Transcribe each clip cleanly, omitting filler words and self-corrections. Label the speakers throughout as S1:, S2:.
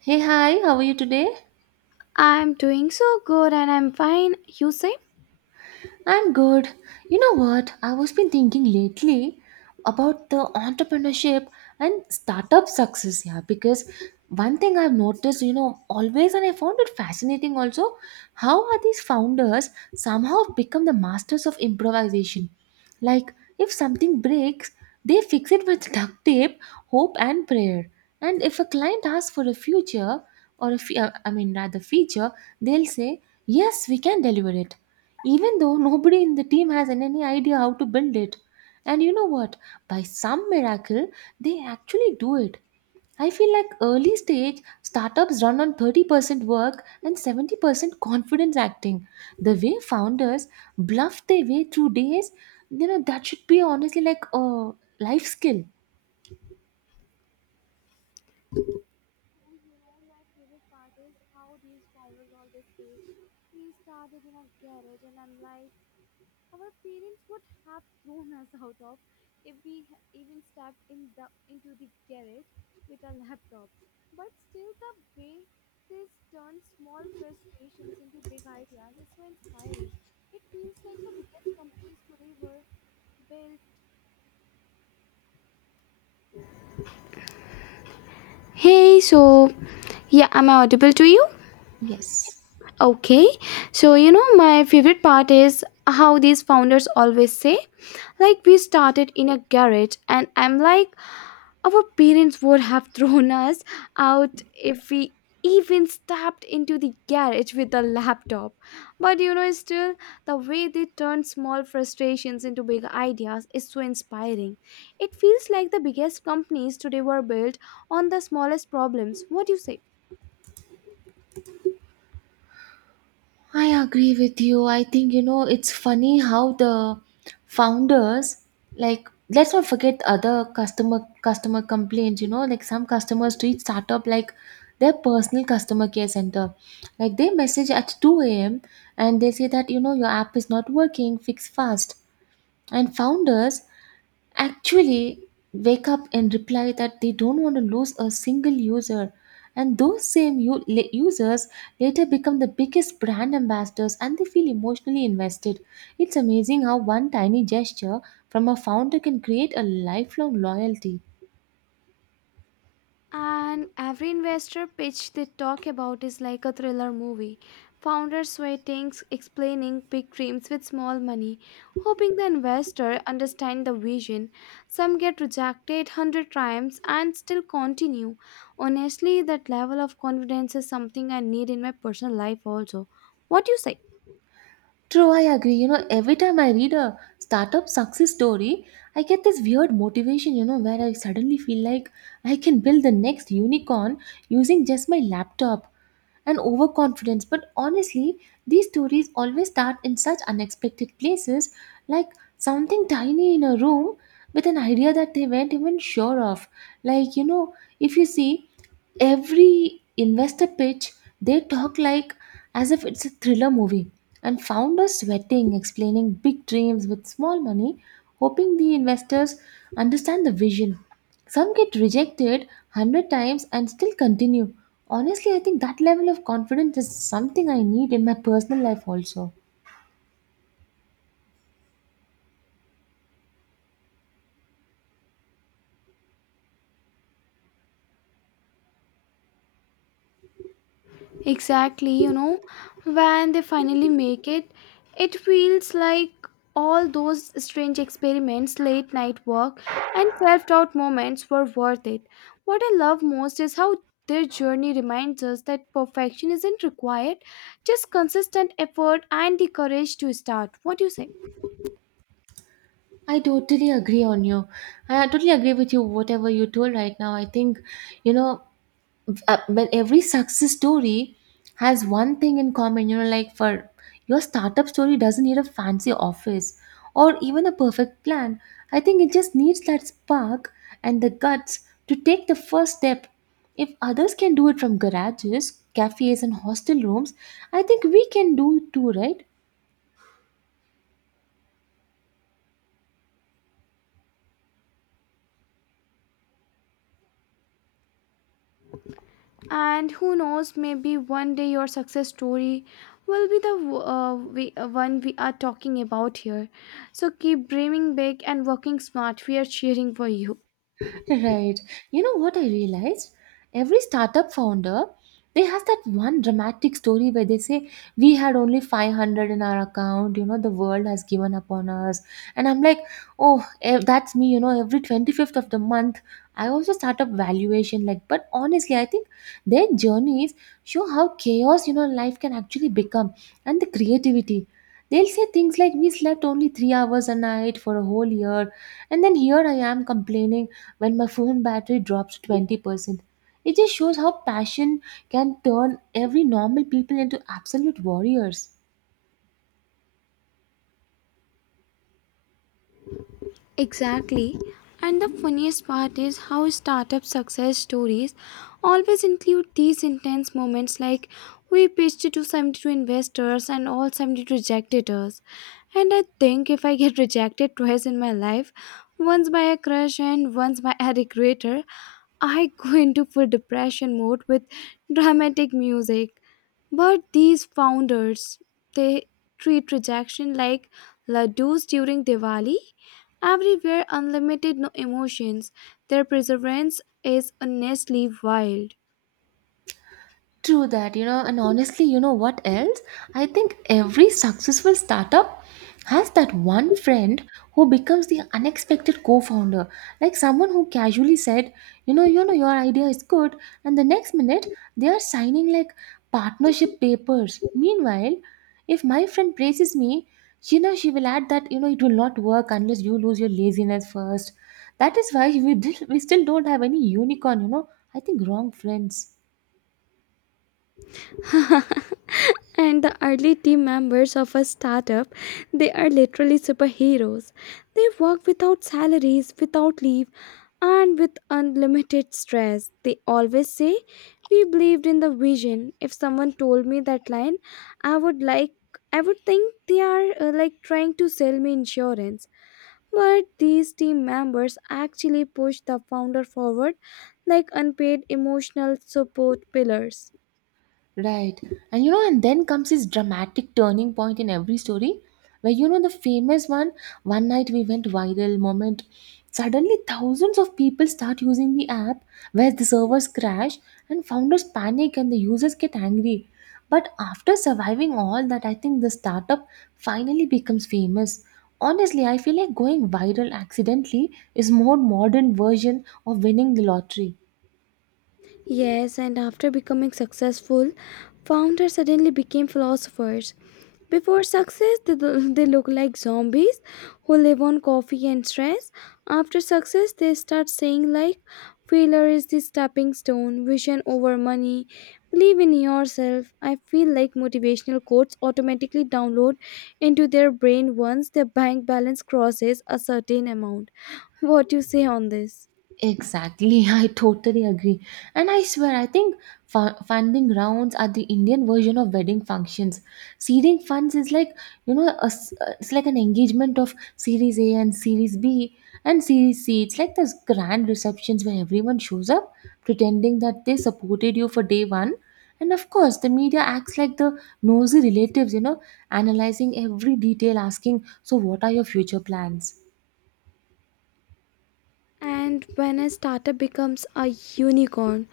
S1: Hey, hi, how are you today?
S2: I'm doing so good and I'm fine. You say?
S1: I'm good. You know what? I was been thinking lately about the entrepreneurship and startup success, yeah, because one thing I've noticed, always and I found it fascinating also, how are these founders somehow become the masters of improvisation? Like if something breaks, they fix it with duct tape, hope and prayer. And if a client asks for a future or I mean rather feature, they'll say, "Yes, we can deliver it." even though nobody in the team has any idea how to build it. And you know what? By some miracle, they actually do it. I feel like early stage startups run on 30% work and 70% confidence acting. The way founders bluff their way through days, that should be honestly like a life skill.
S2: Hey, so yeah, am I audible to you?
S1: Yes.
S2: Okay, so you know, my favorite part is how these founders always say, like, we started in a garage, and I'm like, our parents would have thrown us out if we even stepped into the garage with a laptop. But you know, still, the way they turn small frustrations into big ideas is so inspiring. It feels like the biggest companies today were built on the smallest problems. What do you say?
S1: I agree with you. I think, it's funny how the founders like let's not forget other customer complaints, like some customers treat startup like their personal customer care center. Like they message at 2 a.m. and they say that, your app is not working, fix fast. And founders actually wake up and reply that they don't want to lose a single user, and those same users later become the biggest brand ambassadors, and they feel emotionally invested. It's amazing how one tiny gesture from a founder can create a lifelong loyalty.
S2: And every investor pitch they talk about is like a thriller movie. Founders waiting, explaining big dreams with small money, hoping the investor understand the vision. Some get rejected 100 times and still continue. Honestly, that level of confidence is something I need in my personal life also. What do you say?
S1: True, I agree. You know, every time I read a startup success story, I get this weird motivation, where I suddenly feel like I can build the next unicorn using just my laptop and overconfidence. But honestly, these stories always start in such unexpected places, like something tiny in a room with an idea that they weren't even sure of. Like, if you see, every investor pitch, they talk like as if it's a thriller movie, and founders sweating explaining big dreams with small money, hoping the investors understand the vision. Some get rejected 100 times and still continue. Honestly, I think that level of confidence is something I need in my personal life also.
S2: Exactly, you know, when they finally make it, it feels like all those strange experiments, late night work, and self doubt moments were worth it. What I love most is how their journey reminds us that perfection isn't required, just consistent effort and the courage to start. What do you say?
S1: I totally agree on you. I totally agree with you, whatever you told right now. I think, you know, when every success story has one thing in common, like for your startup story doesn't need a fancy office or even a perfect plan. I think it just needs that spark and the guts to take the first step. If others can do it from garages, cafes, and hostel rooms, I think we can do it too, right?
S2: And who knows, maybe one day your success story will be one we are talking about here. So keep dreaming big and working smart. We are cheering for you.
S1: Right. You know what I realized? Every startup founder, they have that one dramatic story where they say, "We had only 500 in our account, the world has given up on us." And I'm like, "Oh, that's me, every 25th of the month, I also start up valuation like, but honestly, I think their journeys show how chaos, life can actually become and the creativity. They'll say things like, "We slept only 3 hours a night for a whole year." And then here I am complaining when my phone battery drops 20%. It just shows how passion can turn every normal people into absolute warriors.
S2: Exactly. And the funniest part is how startup success stories always include these intense moments like we pitched to 72 investors and all 72 rejected us. And I think if I get rejected twice in my life, once by a crush and once by a recruiter, I go into full depression mode with dramatic music. But these founders, they treat rejection like ladoos during Diwali. Everywhere, unlimited, no emotions. Their perseverance is honestly wild.
S1: True that, and honestly, you know what else? I think every successful startup has that one friend who becomes the unexpected co-founder. Like someone who casually said, your idea is good, and the next minute they are signing like partnership papers. Meanwhile, if my friend praises me, she will add that, it will not work unless you lose your laziness first. That is why we still don't have any unicorn. I think wrong friends.
S2: And the early team members of a startup, they are literally superheroes. They work without salaries, without leave, and with unlimited stress. They always say we believed in the vision. If someone told me that line, i would like I would think they are like trying to sell me insurance. But these team members actually push the founder forward like unpaid emotional support pillars.
S1: Right. And then comes this dramatic turning point in every story where the famous one, "One night we went viral" moment. Suddenly, thousands of people start using the app where the servers crash and founders panic and the users get angry. But after surviving all that, I think the startup finally becomes famous. Honestly, I feel like going viral accidentally is more modern version of winning the lottery.
S2: Yes, and after becoming successful, founders suddenly became philosophers. Before success, they look like zombies who live on coffee and stress. After success, they start saying like, failure is the stepping stone, vision over money, believe in yourself. I feel like motivational quotes automatically download into their brain once their bank balance crosses a certain amount. What do you say on this?
S1: Exactly. I totally agree. And I swear, I think funding rounds are the Indian version of wedding functions. Seeding funds is like, it's like an engagement of Series A and Series B and Series C. It's like those grand receptions where everyone shows up pretending that they supported you for day one. And of course, the media acts like the nosy relatives, analyzing every detail, asking, "So, what are your future plans?"
S2: And when a startup becomes a unicorn,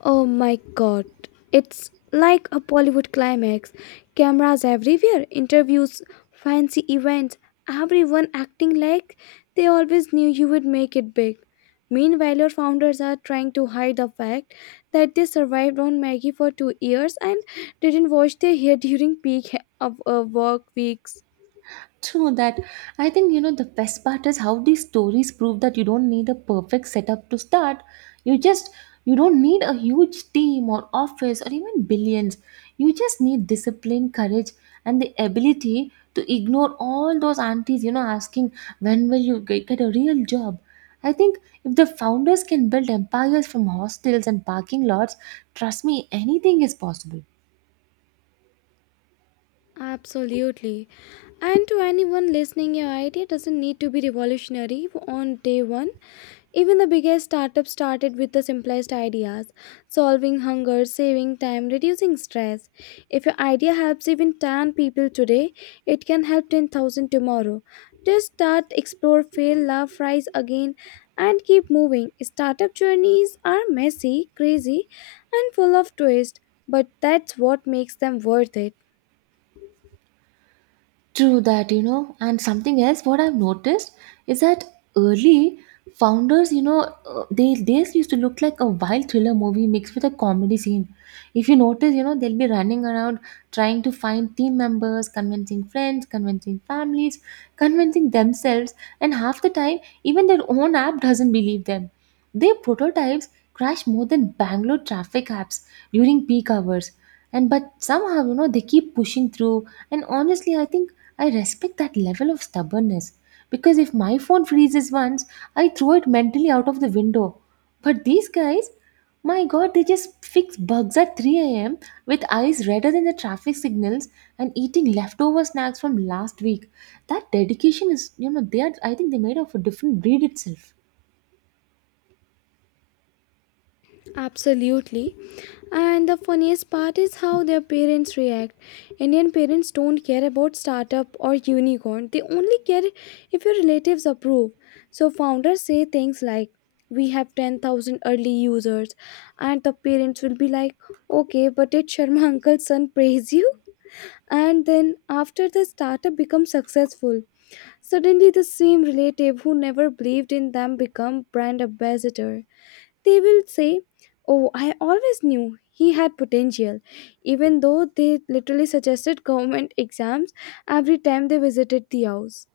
S2: oh my god, it's like a Bollywood climax. Cameras everywhere, interviews, fancy events, everyone acting like they always knew you would make it big. Meanwhile, your founders are trying to hide the fact that they survived on Maggie for 2 years and didn't wash their hair during peak he- of work weeks.
S1: True that. I think, the best part is how these stories prove that you don't need a perfect setup to start. You just you don't need a huge team or office or even billions. You just need discipline, courage, and the ability to ignore all those aunties, asking when will you get a real job. I think if the founders can build empires from hostels and parking lots, trust me, anything is possible.
S2: Absolutely. And to anyone listening, your idea doesn't need to be revolutionary on day one. Even the biggest startup started with the simplest ideas solving hunger, saving time, reducing stress. If your idea helps even 10 people today, it can help 10,000 tomorrow. Just start, explore, fail, laugh, rise again, and keep moving. Startup journeys are messy, crazy, and full of twists, but that's what makes them worth it.
S1: True that, and something else what I've noticed is that early founders, they used to look like a wild thriller movie mixed with a comedy scene. If you notice, they'll be running around trying to find team members, convincing friends, convincing families, convincing themselves, and half the time, even their own app doesn't believe them. Their prototypes crash more than Bangalore traffic apps during peak hours. And but somehow, they keep pushing through. And honestly, I think I respect that level of stubbornness because if my phone freezes once, I throw it mentally out of the window. But these guys, my god, they just fix bugs at 3 a.m. with eyes redder than the traffic signals and eating leftover snacks from last week. That dedication is, they are, I think they made of a different breed itself.
S2: Absolutely. And the funniest part is how their parents react. Indian parents don't care about startup or unicorn. They only care if your relatives approve. So founders say things like, "We have 10,000 early users." And the parents will be like, "Okay, but did Sharma uncle's son praise you?" And then after the startup becomes successful, suddenly the same relative who never believed in them become brand ambassador. They will say, "Oh, I always knew he had potential," even though they literally suggested government exams every time they visited the house.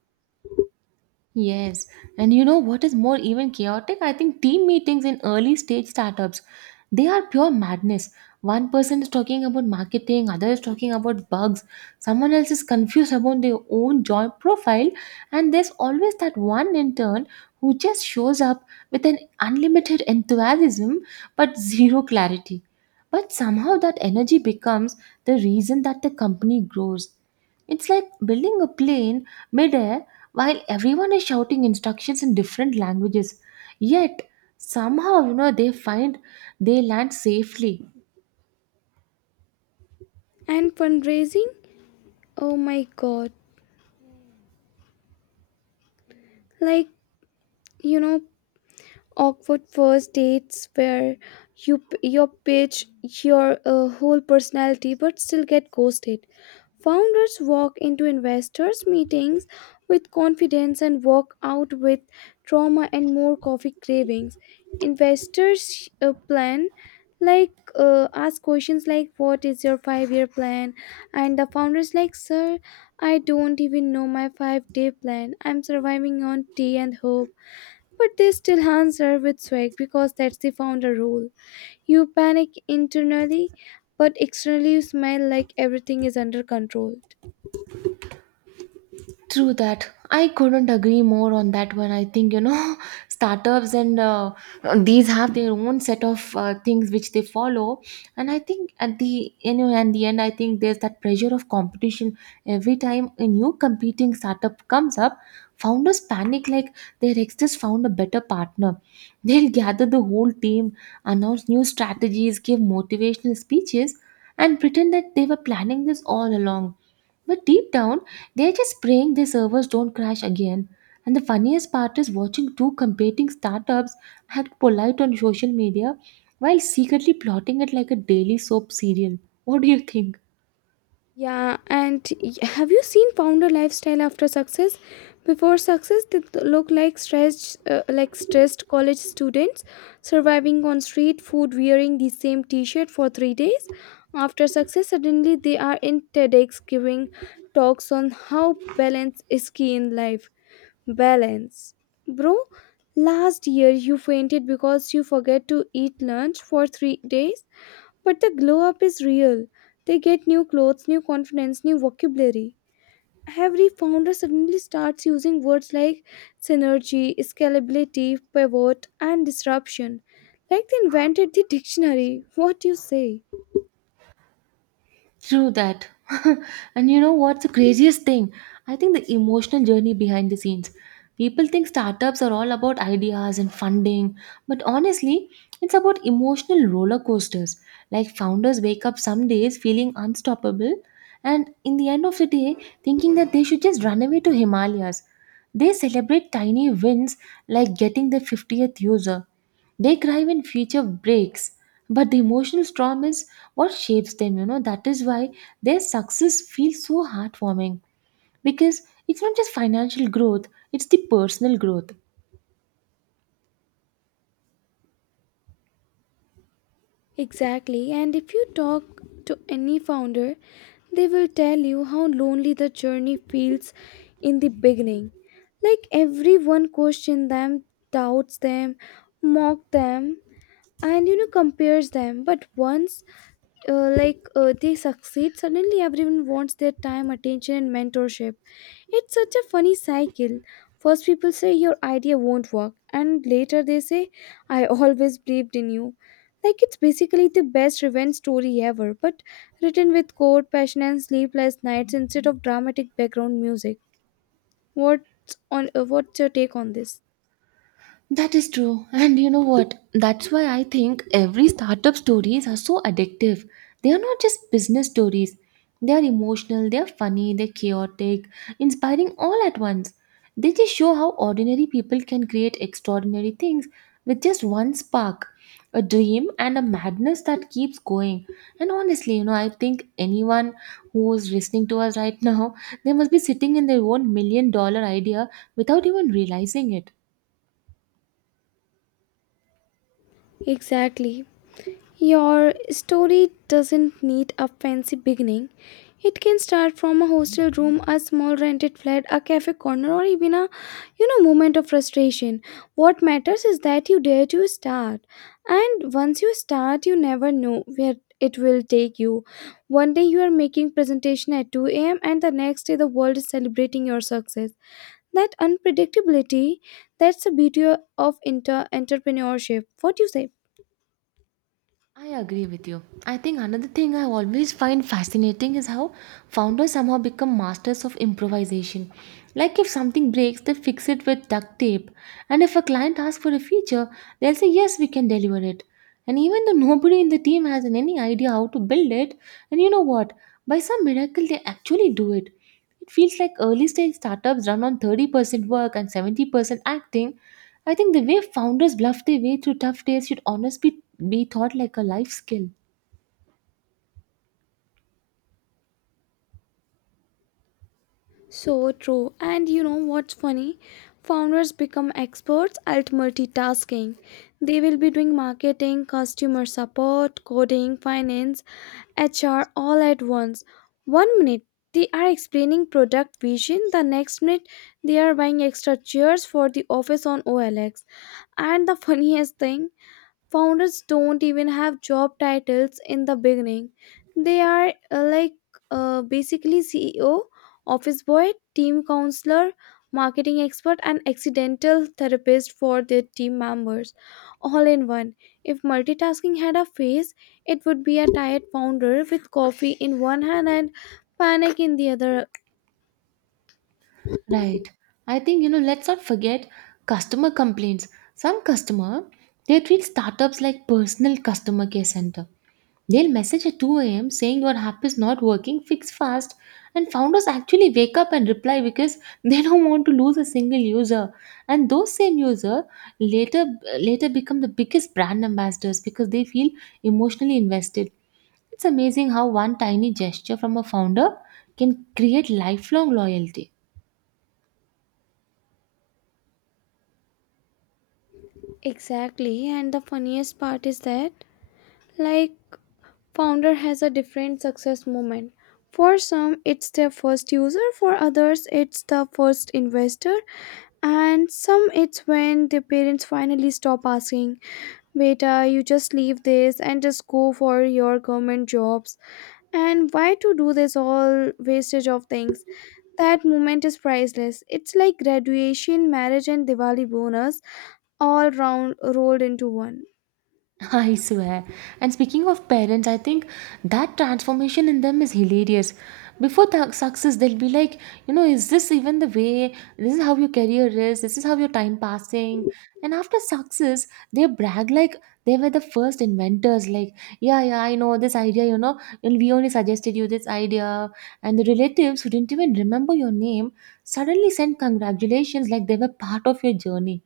S1: Yes, and you know what is more even chaotic? I think team meetings in early stage startups, they are pure madness. One person is talking about marketing, other is talking about bugs, someone else is confused about their own job profile, and there's always that one intern who just shows up with an unlimited enthusiasm but zero clarity. But somehow that energy becomes the reason that the company grows. It's like building a plane midair while everyone is shouting instructions in different languages. Yet, somehow, they land safely.
S2: And fundraising? Oh my god. Like, you know, awkward first dates where you pitch your whole personality but still get ghosted. Founders walk into investors meetings with confidence and walk out with trauma and more coffee cravings. Investors plan like ask questions like what is your 5-year plan, and the founders like, sir, I don't even know my 5-day plan. I'm surviving on tea and hope, but they still answer with swag because that's the founder rule. You panic internally, but externally you smile like everything is under control.
S1: True that. I couldn't agree more on that one. I think, startups and these have their own set of things which they follow. And I think at the, and the end, I think there's that pressure of competition. Every time a new competing startup comes up, founders panic like their ex just found a better partner. They'll gather the whole team, announce new strategies, give motivational speeches, and pretend that they were planning this all along. But deep down, they're just praying their servers don't crash again. And the funniest part is watching two competing startups act polite on social media while secretly plotting it like a daily soap serial. What do you think?
S2: And have you seen founder lifestyle after success? Before success, they look like stressed college students surviving on street food, wearing the same T-shirt for 3 days. After success, suddenly they are in TEDx giving talks on how balance is key in life. Balance. Bro, last year you fainted because you forget to eat lunch for 3 days, but the glow up is real. They get new clothes, new confidence, new vocabulary. Every founder suddenly starts using words like synergy, scalability, pivot, and disruption. Like they invented the dictionary. What do you say?
S1: True that. And you know what's the craziest thing? I think the emotional journey behind the scenes. People think startups are all about ideas and funding, but honestly, it's about emotional roller coasters. Like founders wake up some days feeling unstoppable, and in the end of the day, thinking that they should just run away to Himalayas. They celebrate tiny wins like getting the 50th user. They cry when feature breaks, but the emotional storm is what shapes them. That is why their success feels so heartwarming because it's not just financial growth, it's the personal growth.
S2: Exactly, and if you talk to any founder, they will tell you how lonely the journey feels in the beginning. Like everyone questions them, doubts them, mock them, and you know compares them. But once, they succeed, suddenly everyone wants their time, attention, and mentorship. It's such a funny cycle. First, people say your idea won't work, and later they say, I always believed in you. Like it's basically the best revenge story ever, but written with cold passion and sleepless nights instead of dramatic background music. What's your take on this?
S1: That is true. And you know what? That's why I think every startup stories are so addictive. They are not just business stories. They are emotional, they are funny, they're chaotic, inspiring all at once. They just show how ordinary people can create extraordinary things with just one spark, a dream and a madness that keeps going. And honestly, I think anyone who's listening to us right now, they must be sitting in their own million-dollar idea without even realizing it.
S2: Exactly. Your story doesn't need a fancy beginning. It can start from a hostel room, a small rented flat, a cafe corner, or even a you know moment of frustration. What matters is that you dare to start. And once you start, you never know where it will take you. One day you are making presentation at 2 a.m. and the next day the world is celebrating your success. That unpredictability, that's the beauty of entrepreneurship. What do you say?
S1: I agree with you. I think another thing I always find fascinating is how founders somehow become masters of improvisation. Like if something breaks, they fix it with duct tape. And if a client asks for a feature, they'll say, "Yes, we can deliver it." And even though nobody in the team has any idea how to build it, and you know what? By some miracle, they actually do it. It feels like early stage startups run on 30% work and 70% acting. I think the way founders bluff their way through tough days should honestly be taught like a life skill.
S2: So true. And you know what's funny? Founders become experts at multitasking. They will be doing marketing, customer support, coding, finance, HR all at once. One minute they are explaining product vision, the next minute they are buying extra chairs for the office on OLX. And the funniest thing, founders don't even have job titles in the beginning. They are basically CEO, office boy, team counselor, marketing expert, and accidental therapist for their team members, all in one. If multitasking had a face, it would be a tired founder with coffee in one hand and panic in the other.
S1: Right. I think, you know, let's not forget customer complaints. Some customer, they treat startups like personal customer care center. They'll message at 2 a.m. saying your app is not working, fix fast. And founders actually wake up and reply because they don't want to lose a single user. And those same user later become the biggest brand ambassadors because they feel emotionally invested. It's amazing how one tiny gesture from a founder can create lifelong loyalty.
S2: Exactly, and the funniest part is that like founder has a different success moment. For some, it's their first user, for others, it's the first investor, and some it's when their parents finally stop asking, "Beta, you just leave this and just go for your government jobs. And why to do this all wastage of things?" That moment is priceless. It's like graduation, marriage, and Diwali bonus all round rolled into one.
S1: I swear. And speaking of parents, I think that transformation in them is hilarious. Before the success, they'll be like, you know, is this even the way? This is how your career is. This is how your time passing. And after success, they brag like they were the first inventors. Like, yeah, yeah, I know this idea, and we only suggested you this idea. And the relatives who didn't even remember your name suddenly sent congratulations like they were part of your journey,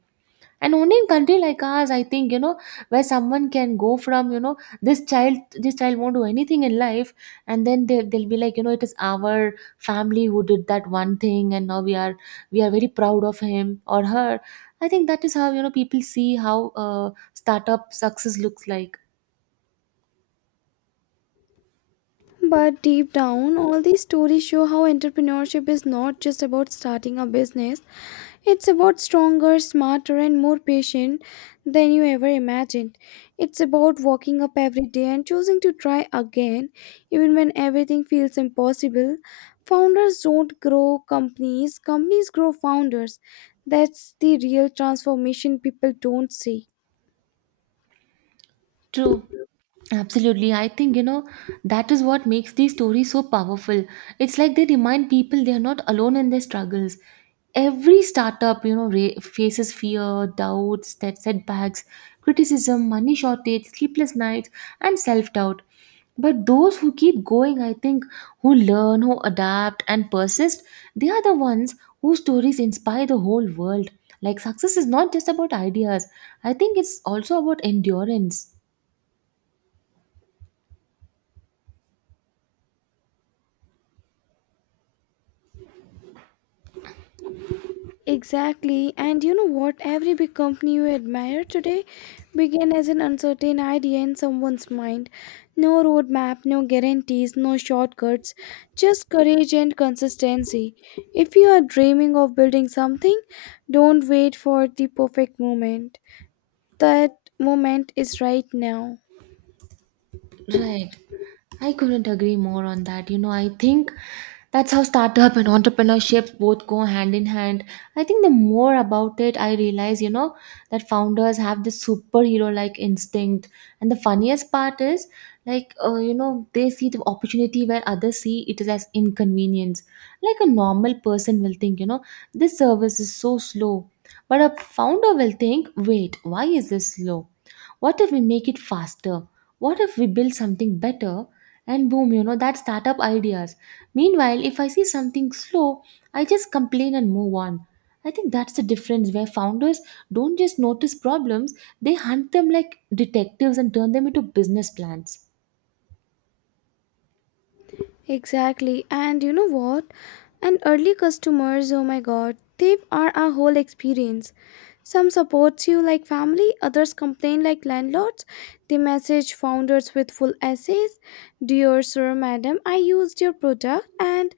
S1: and only in country like ours, I think, where someone can go from, this child, won't do anything in life. And then they'll be like, you know, it is our family who did that one thing, and now we are very proud of him or her. I think that is how, you know, people see how startup success looks like.
S2: But deep down, all these stories show how entrepreneurship is not just about starting a business, it's about stronger, smarter, and more patient than you ever imagined. It's about waking up every day and choosing to try again, even when everything feels impossible. Founders don't grow companies, companies grow founders. That's the real transformation people don't see.
S1: True, absolutely. I think, you know, that is what makes these stories so powerful. It's like they remind people they are not alone in their struggles. Every startup, faces fear, doubts, that setbacks, criticism, money shortage, sleepless nights, and self-doubt. But those who keep going, I think, who learn, who adapt and persist, they are the ones whose stories inspire the whole world. Like success is not just about ideas, I think it's also about endurance.
S2: Exactly. And you know what? Every big company you admire today began as an uncertain idea in someone's mind. No roadmap, no guarantees, no shortcuts, just courage and consistency. If you are dreaming of building something, don't wait for the perfect moment. That moment is right now.
S1: Right. I couldn't agree more on that. You know, I think that's how startup and entrepreneurship both go hand in hand. I think the more about it, I realize, you know, that founders have this superhero like instinct. And the funniest part is, you know, they see the opportunity where others see it is as inconvenience. Like a normal person will think, you know, this service is so slow. But a founder will think, wait, why is this slow? What if we make it faster? What if we build something better? And boom, you know, that startup ideas. Meanwhile, if I see something slow, I just complain and move on. I think that's the difference where founders don't just notice problems, they hunt them like detectives and turn them into business plans.
S2: Exactly. And you know what? And early customers, oh my god, they are our whole experience. Some supports you like family, others complain like landlords. They message founders with full essays. "Dear sir, madam, I used your product and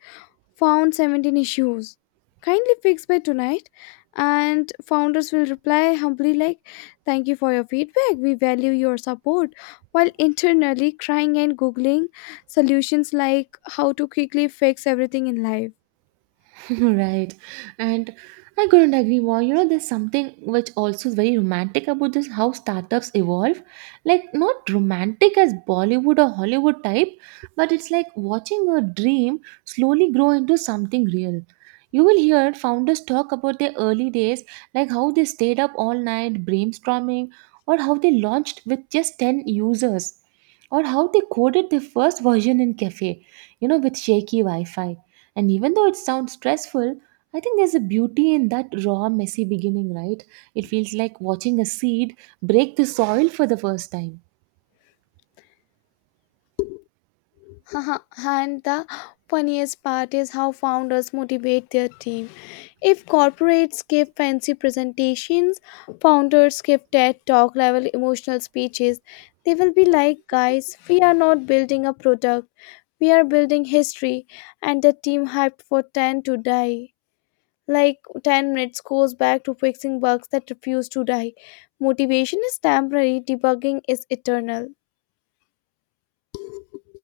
S2: found 17 issues. Kindly fix by tonight." And founders will reply humbly like, "Thank you for your feedback. We value your support." While internally crying and googling solutions like how to quickly fix everything in life.
S1: Right. And I couldn't agree more. You know, there's something which also is very romantic about this how startups evolve. Like, not romantic as Bollywood or Hollywood type, but it's like watching a dream slowly grow into something real. You will hear founders talk about their early days, like how they stayed up all night brainstorming, or how they launched with just 10 users, or how they coded their first version in cafe, you know, with shaky wi-fi. And even though it sounds stressful, I think there's a beauty in that raw messy beginning, right? It feels like watching a seed break the soil for the first time.
S2: Haha, and the funniest part is how founders motivate their team. If corporates give fancy presentations, founders give TED talk level emotional speeches. They will be like, "Guys, we are not building a product, we are building history," and the team hyped for 10 to die. Like 10 minutes goes back to fixing bugs that refuse to die. Motivation is temporary, debugging is eternal.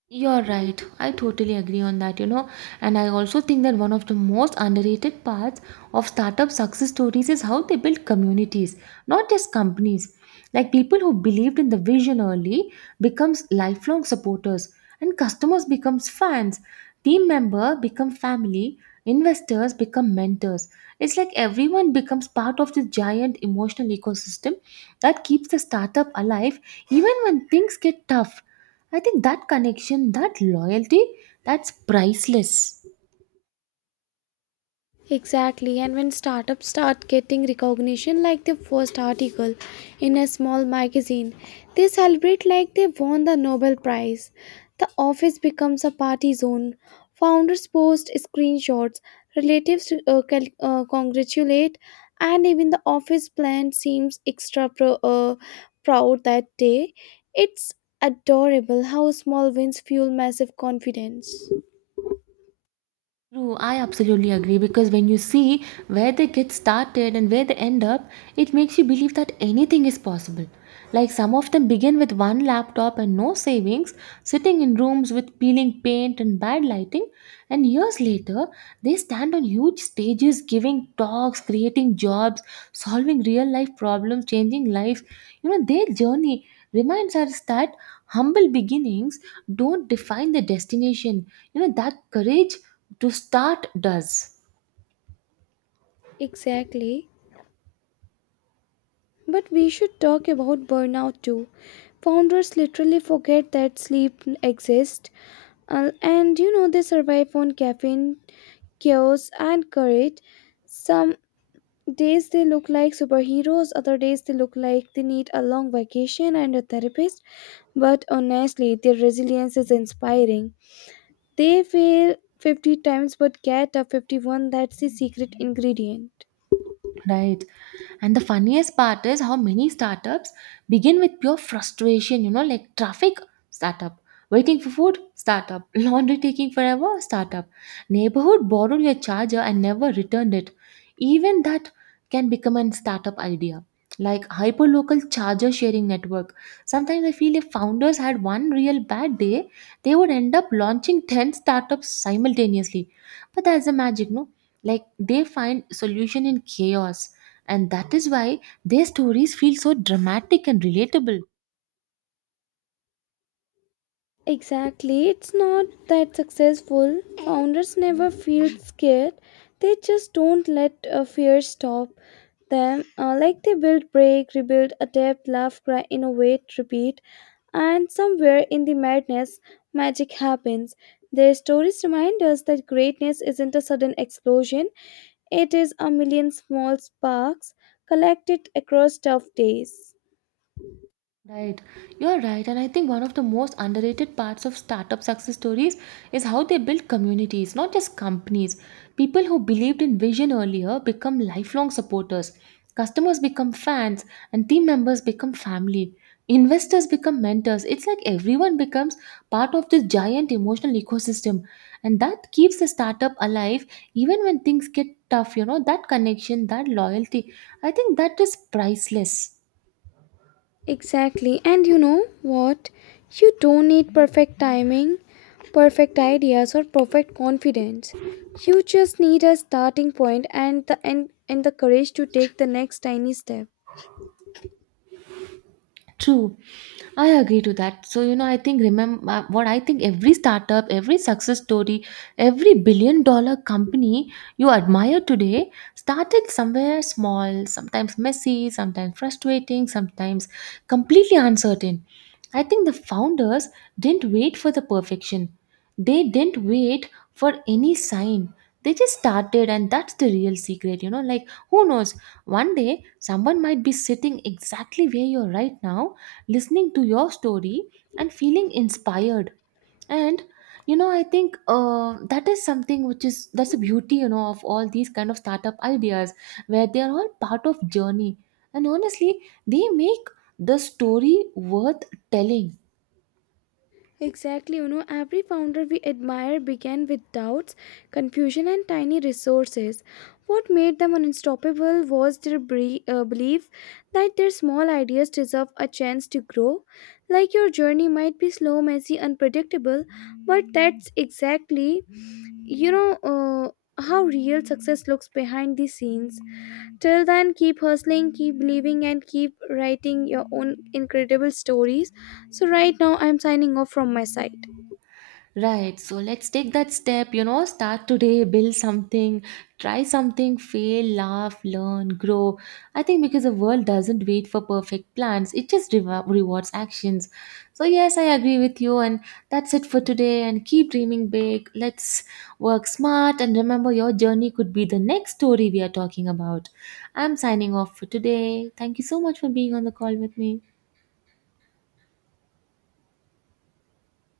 S1: You're right. I totally agree on that, you know. And I also think that one of the most underrated parts of startup success stories is how they build communities, not just companies. Like people who believed in the vision early becomes lifelong supporters, and customers becomes fans, team member become family, investors become mentors. It's like everyone becomes part of this giant emotional ecosystem that keeps the startup alive even when things get tough. I think that connection, that loyalty, that's priceless.
S2: Exactly, and when startups start getting recognition like the first article in a small magazine, they celebrate like they won the Nobel Prize. The office becomes a party zone. Founders post screenshots, relatives congratulate, and even the office plant seems extra proud that day. It's adorable how small wins fuel massive confidence.
S1: True, I absolutely agree, because when you see where they get started and where they end up, it makes you believe that anything is possible. Like some of them begin with one laptop and no savings, sitting in rooms with peeling paint and bad lighting. And years later, they stand on huge stages giving talks, creating jobs, solving real life problems, changing lives. You know, their journey reminds us that humble beginnings don't define the destination. You know, that courage to start does.
S2: Exactly. But we should talk about burnout too. Founders literally forget that sleep exists, and you know they survive on caffeine, chaos, and courage. Some days they look like superheroes, other days they look like they need a long vacation and a therapist. But honestly, their resilience is inspiring. They fail 50 times but get up 51, that's the secret ingredient.
S1: Right. And the funniest part is how many startups begin with pure frustration, you know, like traffic, startup, waiting for food, startup, laundry taking forever, startup, neighborhood borrowed your charger and never returned it. Even that can become a startup idea. Like hyperlocal charger sharing network. Sometimes I feel if founders had one real bad day, they would end up launching 10 startups simultaneously. But that's the magic, no? Like they find solution in chaos, and that is why their stories feel so dramatic and relatable.
S2: Exactly. It's not that successful. Founders never feel scared. They just don't let fear stop them. Like they build, break, rebuild, adapt, laugh, cry, innovate, repeat. And somewhere in the madness, magic happens. Their stories remind us that greatness isn't a sudden explosion, it is a million small sparks collected across tough days.
S1: Right, you're right, and I think one of the most underrated parts of startup success stories is how they build communities, not just companies. People who believed in vision earlier become lifelong supporters, customers become fans, and team members become family. Investors become mentors. It's like everyone becomes part of this giant emotional ecosystem, and that keeps the startup alive even when things get tough. You know, that connection, that loyalty, I think that is priceless.
S2: Exactly. And you know what? You don't need perfect timing, perfect ideas, or perfect confidence. You just need a starting point and the courage to take the next tiny step.
S1: True. I agree to that. So, you know, I think remember what I think every startup, every success story, every billion dollar company you admire today started somewhere small, sometimes messy, sometimes frustrating, sometimes completely uncertain. I think the founders didn't wait for the perfection. They didn't wait for any sign. They just started, and that's the real secret, you know. Like, who knows? One day, someone might be sitting exactly where you're right now, listening to your story and feeling inspired. And, you know, I think that is something which is that's the beauty, you know, of all these kind of startup ideas where they are all part of journey. And honestly, they make the story worth telling.
S2: Exactly, you know, every founder we admire began with doubts, confusion, and tiny resources. What made them unstoppable was their belief that their small ideas deserve a chance to grow. Like your journey might be slow, messy, unpredictable, but that's exactly, you know, how real success looks behind the scenes. Till then, keep hustling, keep believing, and keep writing your own incredible stories. So, right now, I'm signing off from my side.
S1: Right. So let's take that step, you know, start today, build something, try something, fail, laugh, learn, grow. I think because the world doesn't wait for perfect plans, it just rewards actions. So, yes, I agree with you. And that's it for today. And keep dreaming big. Let's work smart. And remember, your journey could be the next story we are talking about. I'm signing off for today. Thank you so much for being on the call with me.